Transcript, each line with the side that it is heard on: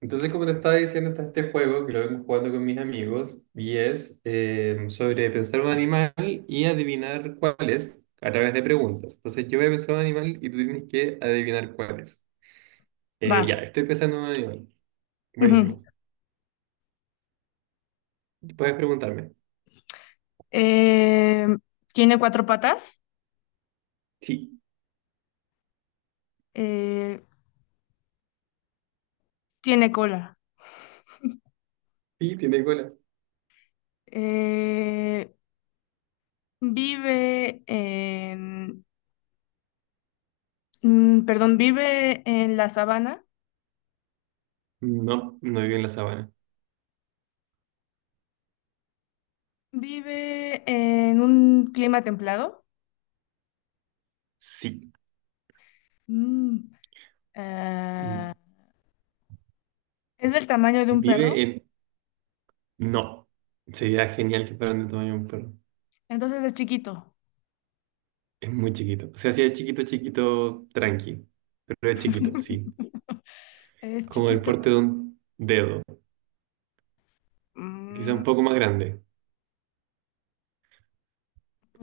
right: Entonces, como te estaba diciendo, está este juego que lo vengo jugando con mis amigos y es sobre pensar un animal y adivinar cuál es a través de preguntas. Entonces, yo voy a pensar un animal y tú tienes que adivinar cuál es. Ya,
left: Va.
right: estoy pensando en un animal.
left: Ujú.
right: Buenísimo. Puedes preguntarme.
left: Eh, Tiene cuatro patas.
right: Sí.
left: eh, Tiene cola.
right: Sí, tiene cola.
left: eh, vive en, Perdón, vive en la sabana.
right: No, no vive en la sabana.
left: Vive en un clima templado.
right: Sí.
left: Mm, ah,
right: Mm,
left: es del tamaño de un
right: Vive
left: perro,
right: en... No. Sería genial que fueran del tamaño de un perro.
left: entonces es chiquito.
right: Es muy chiquito. O sea, sí es chiquito, chiquito, tranqui. Pero es chiquito, sí.
left: Es
right: Como el
left: chiquito.
right: porte de un dedo. Quizá
left: Mm,
right: un poco más grande.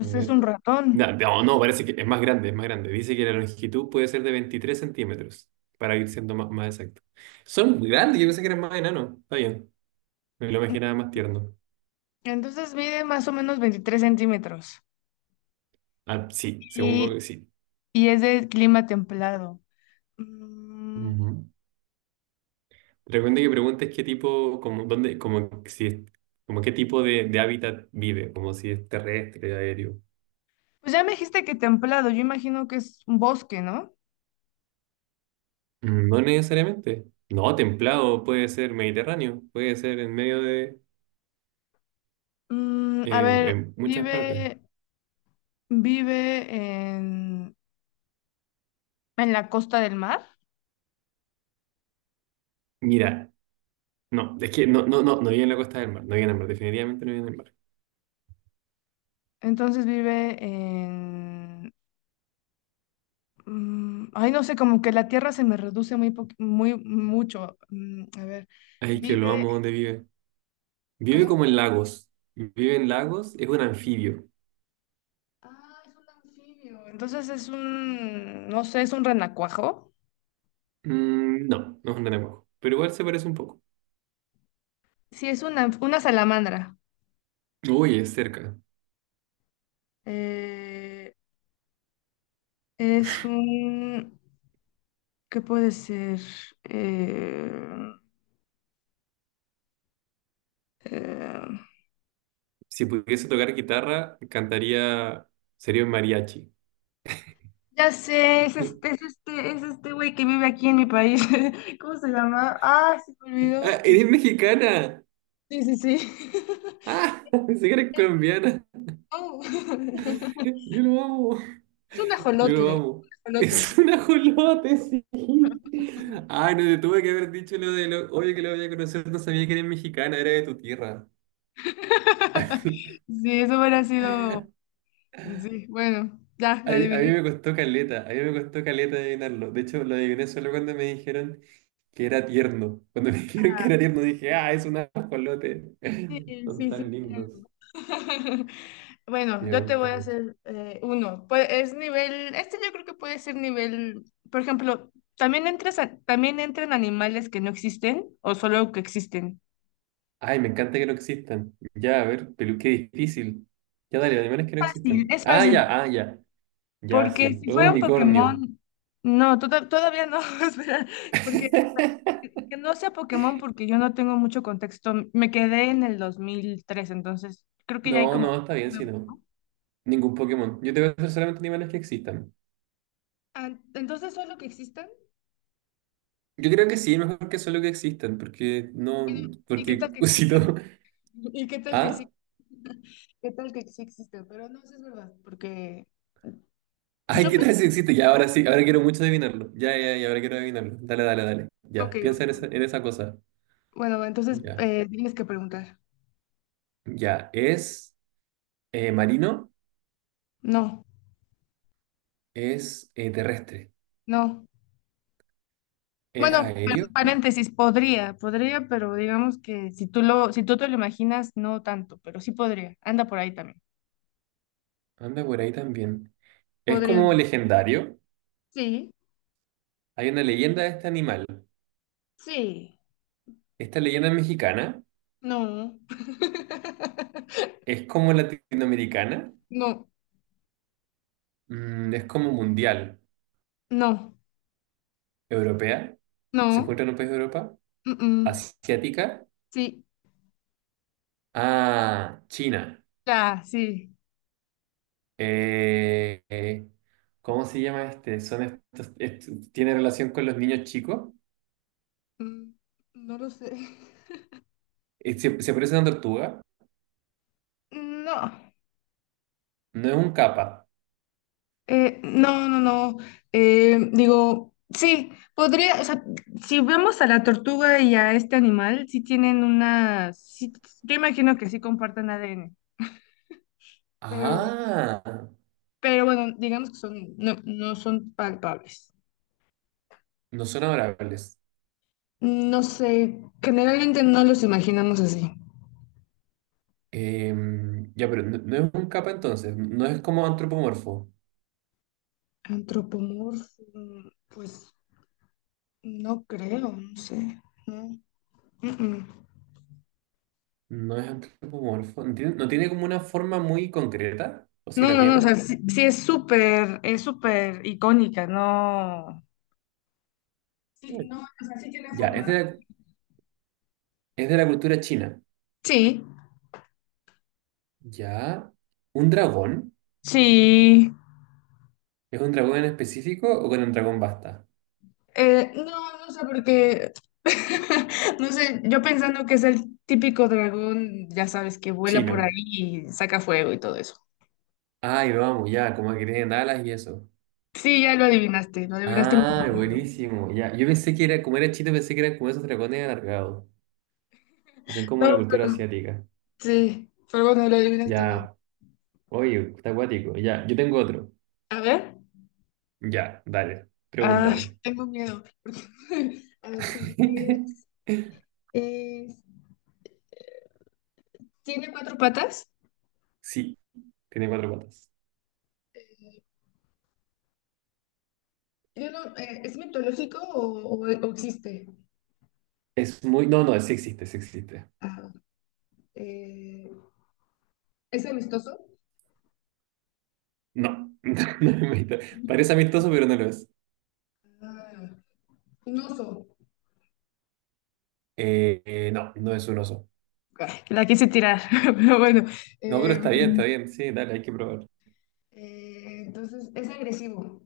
right: A
left: es
right: ver.
left: un
right: No,
left: ratón,
right: no, no, parece que es más grande, es más grande. Dice que la longitud puede ser de 23 centímetros, para ir siendo más exacto. Son muy grandes, yo pensé que eran más enanos. Está bien, me lo imaginaba más tierno.
left: entonces mide más o menos 23 centímetros.
right: Ah, sí, según Google, sí.
left: Y es de clima templado. Mm,
right: Ujú. Recuerda que preguntes qué tipo, como, dónde, como, si, como qué tipo de hábitat vive, como si es terrestre, aéreo.
left: pues ya me dijiste que templado, yo imagino que es un bosque, ¿no?
right: Mm, no necesariamente. No, templado, puede ser mediterráneo, puede ser en medio de,
left: A
right: en
left: ver,
right: muchas partes.
left: vive, vive en, en la costa del mar,
right: Mira, no, es que no, no, no, no vive en la costa del mar, no vive en el mar, definitivamente no vive en el mar.
left: entonces vive en... Ay, no sé, como que la tierra se me reduce muy, muy mucho. A ver,
right: Ay, que
left: vive...
right: lo amo, ¿dónde vive? Vive
left: ¿Cómo?
right: como en lagos. Vive en lagos, es un anfibio.
left: Ah, es un anfibio. Entonces es un, no sé, es un renacuajo.
right: Mm, no, no es un renacuajo, pero igual se parece un poco.
left: Sí, es una salamandra.
right: Uy, es cerca.
left: Eh, es un... ¿Qué puede ser? Eh, eh,
right: Si pudiese tocar guitarra, cantaría, sería un mariachi.
left: ya sé, es este, es este, es este güey que vive aquí en mi país. ¿Cómo se llama? Ah, se me olvidó.
right: Ah, eres mexicana.
left: Sí, sí, sí.
right: Ah, pensé que eres colombiana.
left: Oh.
right: Yo lo amo.
left: Es un
right: Yo lo
left: ajolotle.
right: amo.
left: Un ajolote.
right: Es un ajolote, sí. Ay, no te tuve que haber dicho lo de lo. Oye, que lo voy a conocer, no sabía que eres mexicana, era de tu tierra.
left: Sí, eso hubiera sido. Sí, bueno, ya, la
right: A mí
left: adiviné.
right: me costó caleta, a mí me costó caleta adivinarlo. De hecho, lo adiviné solo cuando me dijeron que era tierno. Cuando me dijeron que
left: Ah,
right: era tierno, dije, ah, es un ajolote.
left: sí, sí,
right: Son
left: sí. Sí.
right: tan lindos. Sí,
left: Bueno,
right: me
left: yo te
right: gusta
left: voy a
right: mucho.
left: hacer uno. Pues es nivel, este yo creo que puede ser nivel, por ejemplo, también también entran animales que no existen o solo que existen.
right: Ay, me encanta que no existan. Ya, a ver, pero qué difícil. Ya, dale, animales que no
left: Fácil,
right: existan.
left: es
right: Ah, ya,
left: fácil,
right: ah, ya. Ya,
left: porque
right: sí.
left: si
right: Un
left: fuera un
right: unicornio.
left: Pokémon, no, todavía no, espera, porque que que no sea Pokémon porque yo no tengo mucho contexto. Me quedé en el 2003, entonces creo que ya hay
right: No, no,
left: como
right: está bien si
left: nuevo,
right: no.
left: ¿no?
right: Ningún Pokémon. Yo te voy a hacer solamente animales que existan.
left: Ah, entonces, solo que exista.
right: Yo creo que sí, mejor que solo que existan, porque
left: Bueno,
right: no,
left: ¿y qué
right: porque
left: tal que
right: si no.
left: existen? ¿Y qué tal que sí?
right: ¿Ah?
left: ¿Qué tal que sí existe? Pero no, sí es verdad, porque
right: Ay,
left: yo
right: ¿qué tal
left: pensé,
right: si existe? Ya, ahora sí, ahora quiero mucho adivinarlo. Ya, ya, ya, ahora quiero adivinarlo. Dale, dale, dale.
left: ok,
right: Ya, piensa en esa cosa.
left: bueno, entonces
right: Ya.
left: tienes que preguntar.
right: Ya, es marino,
left: No,
right: es terrestre,
left: no.
right: es
left: Bueno,
right: aéreo,
left: paréntesis, podría, podría, pero digamos que si tú lo, si tú te lo imaginas, no tanto, pero sí podría. Anda por ahí también.
right: anda por ahí también. Es
left: Podría.
right: como legendario.
left: Sí,
right: Hay una leyenda de este animal.
left: sí,
right: Esta leyenda es mexicana.
left: no.
right: Es como latinoamericana,
left: No,
right: mm, es como mundial,
left: no,
right: europea, se
left: no.
right: encuentra en un país de Europa,
left: mm, mm,
right: asiática,
left: Sí,
right: ah, China.
left: ya, sí.
right: Eh, eh, ¿Cómo se llama este? Son estos, tiene relación con los niños chicos.
left: Mm, No lo sé.
right: Se, se parece a una tortuga,
left: No,
right: no es un capa.
left: no, no, no. Digo, sí, podría, o sea, si vemos a la tortuga y a este animal, sí tienen una, sí, yo imagino que sí comparten ADN, pero,
right: Ah,
left: pero bueno, digamos que son, no, no son palpables.
right: no son adorables.
left: No sé, generalmente no los imaginamos así.
right: Ya, pero no, no es un capa entonces, no es como antropomorfo.
left: Antropomorfo, pues no creo, no sé, no. Mm, mm.
right: No es antropomorfo. ¿No tiene, no tiene como una forma muy concreta? ¿O si
left: No,
right: la
left: no, no, o
right: tiene?
left: sea, sí, sí es súper icónica, no. Sí,
right: Mm.
left: no, o sea, sí tiene
right: Ya, es
left: forma.
right: es de la cultura china.
left: Sí,
right: Ya. ¿Un dragón?
left: sí.
right: ¿Es un dragón en específico o con un dragón basta?
left: No, no sé, porque, no sé, yo pensando que es el típico dragón, ya sabes, que vuela por ahí
right: Chino.
left: y saca fuego y todo eso.
right: Ay, vamos, ya, como que tienen alas y eso.
left: Sí, ya lo adivinaste muy
right: Ah,
left: bien.
right: buenísimo, ya. Yo pensé que era, como era chino, pensé que eran como esos dragones alargados, que son como
left: No,
right: de la cultura
left: pero,
right: asiática.
left: sí, pero bueno, lo adivinaste bien.
right: Ya, oye, está acuático. Ya, yo tengo otro.
left: A ver,
right: Ya, dale,
left: ah,
right: pregúntame.
left: tengo miedo. A ver, si es- es- ¿tiene cuatro patas?
right: Sí, tiene cuatro patas.
left: Yo no, ¿es mitológico o, o existe?
right: Es muy. No, no, sí existe, sí existe.
left: Ah, eh, ¿Es amistoso?
right: No, no es mito. Parece amistoso, pero no lo es.
left: Ah, un oso.
right: No, no es un oso.
left: Ah, la quise tirar, pero bueno.
right: No, pero
left: Eh,
right: está bien, está bien. Sí, dale, hay que probar.
left: entonces, ¿es agresivo?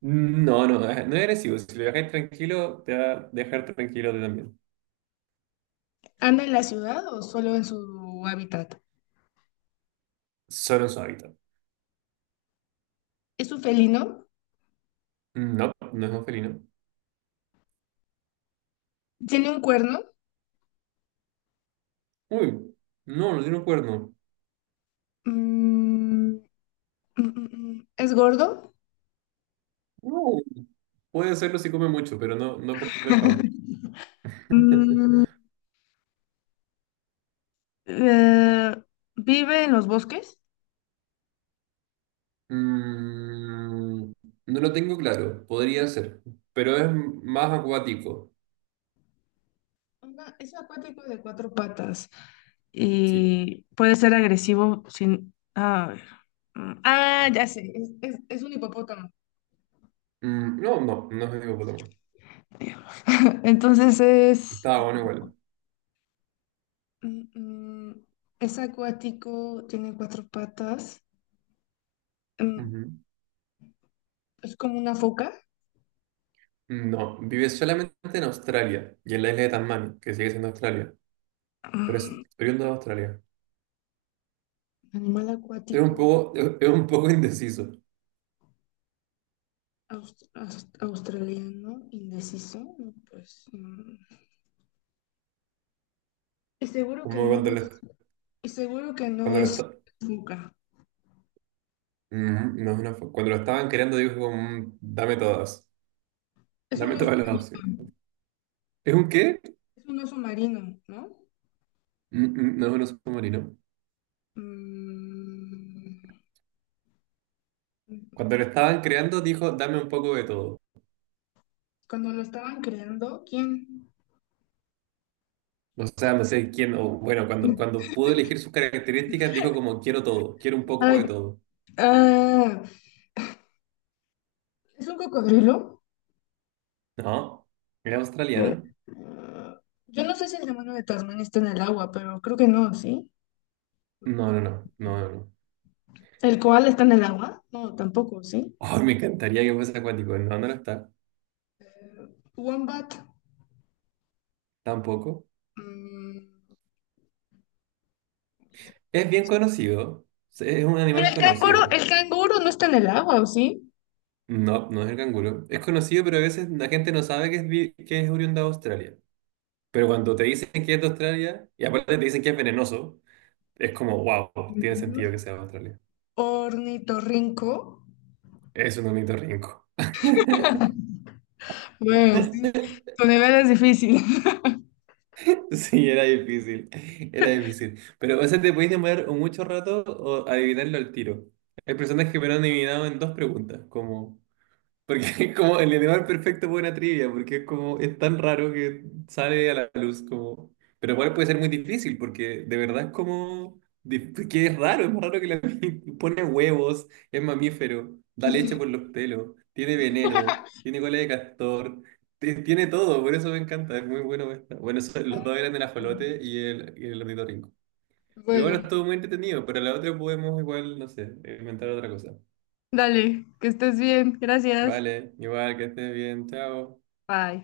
right: No, no, no es agresivo. Si lo dejáis tranquilo, te va a dejar tranquilo a ti también.
left: ¿Anda en la ciudad o solo en su hábitat?
right: Solo en su hábitat.
left: ¿Es un felino?
right: No, no es un felino.
left: ¿Tiene un cuerno?
right: Uy, no, no tiene un cuerno.
left: Mm, mm, ¿Es gordo?
right: No. Puede serlo si come mucho, pero no, no por default.
left: Mm, eh, ¿Vive en los bosques?
right: Mm, no lo tengo claro, podría ser, pero es más acuático.
left: Es acuático de cuatro patas.
right: Sí.
left: Y puede ser agresivo sin... A ver. Ya sé, es un hipopótamo.
right: Mm, no, no, no es hipopótamo.
left: Entonces es...
right: Estaba bueno igual.
left: mm, mm, es acuático, tiene cuatro patas, mm,
right: Ujú.
left: es como una foca.
right: No, vive solamente en Australia y en la isla de Tasmania, que sigue siendo Australia, pero es
left: Mm,
right: oriundo de Australia.
left: Animal acuático
right: Es un poco indeciso,
left: australiano, indeciso, no, pues... Y seguro que
right: como
left: no es, y seguro que no
right: cuando lo
left: es foca.
right: Mm, no, es una cuando lo estaban creando dijo como, mm, dame
left: Es un
right: dame
left: oso,
right: todas las opciones. ¿Es un qué?
left: es un oso marino, ¿no?
right: Mm, no es un submarino.
left: Mm,
right: Cuando lo estaban creando, dijo, dame un poco de todo.
left: Cuando lo estaban creando, ¿quién?
right: O sea, no sé quién, o bueno, cuando pudo elegir sus características, dijo como, quiero todo, quiero un poco
left: Ay,
right: de todo.
left: ah, ¿Es un cocodrilo?
right: ¿No? ¿Era australiano?
left: Ah, yo no sé si el demonio de Tasmania está en el agua, pero creo que no, ¿sí?
right: No, no, no, no, no, no.
left: ¿El koala está en el agua? No, tampoco, ¿sí?
right: Ay, me encantaría que fuese acuático. No, no lo está.
left: Wombat.
right: Tampoco.
left: mm,
right: Es bien conocido. Es un
left: pero
right: animal conocido.
left: el canguro no está en el agua, ¿o sí?
right: No, no es el canguro. Es conocido, pero a veces la gente no sabe que es, que es oriundo de Australia. Pero cuando te dicen que es de Australia, y aparte te dicen que es venenoso, es como, wow, tiene sentido que
left: mm,
right: sea de Australia.
left: Ornitorrinco.
right: Es un ornitorrinco.
left: Bueno, sí, tu nivel es difícil.
right: Sí, era difícil, era difícil. Pero, o sea, te podéis demorar o mucho rato o adivinarlo al tiro. Hay personas que me lo han adivinado en 2 preguntas, como, porque es como el animal perfecto para una trivia, porque es como, es tan raro que sale a la luz como... Pero igual puede ser muy difícil, porque de verdad es como... Que es raro, es más raro que la... Pone huevos, es mamífero, da leche por los pelos, tiene veneno, tiene cola de castor, tiene todo, por eso me encanta, es muy bueno esta. Bueno, los dos eran el ajolote y el ornitorrinco. Pero bueno,
left: Bueno,
right: estuvo muy entretenido, pero la otra podemos igual, no sé, inventar otra cosa.
left: dale, que estés bien. Gracias.
right: Vale, igual que estés bien, chao.
left: Bye.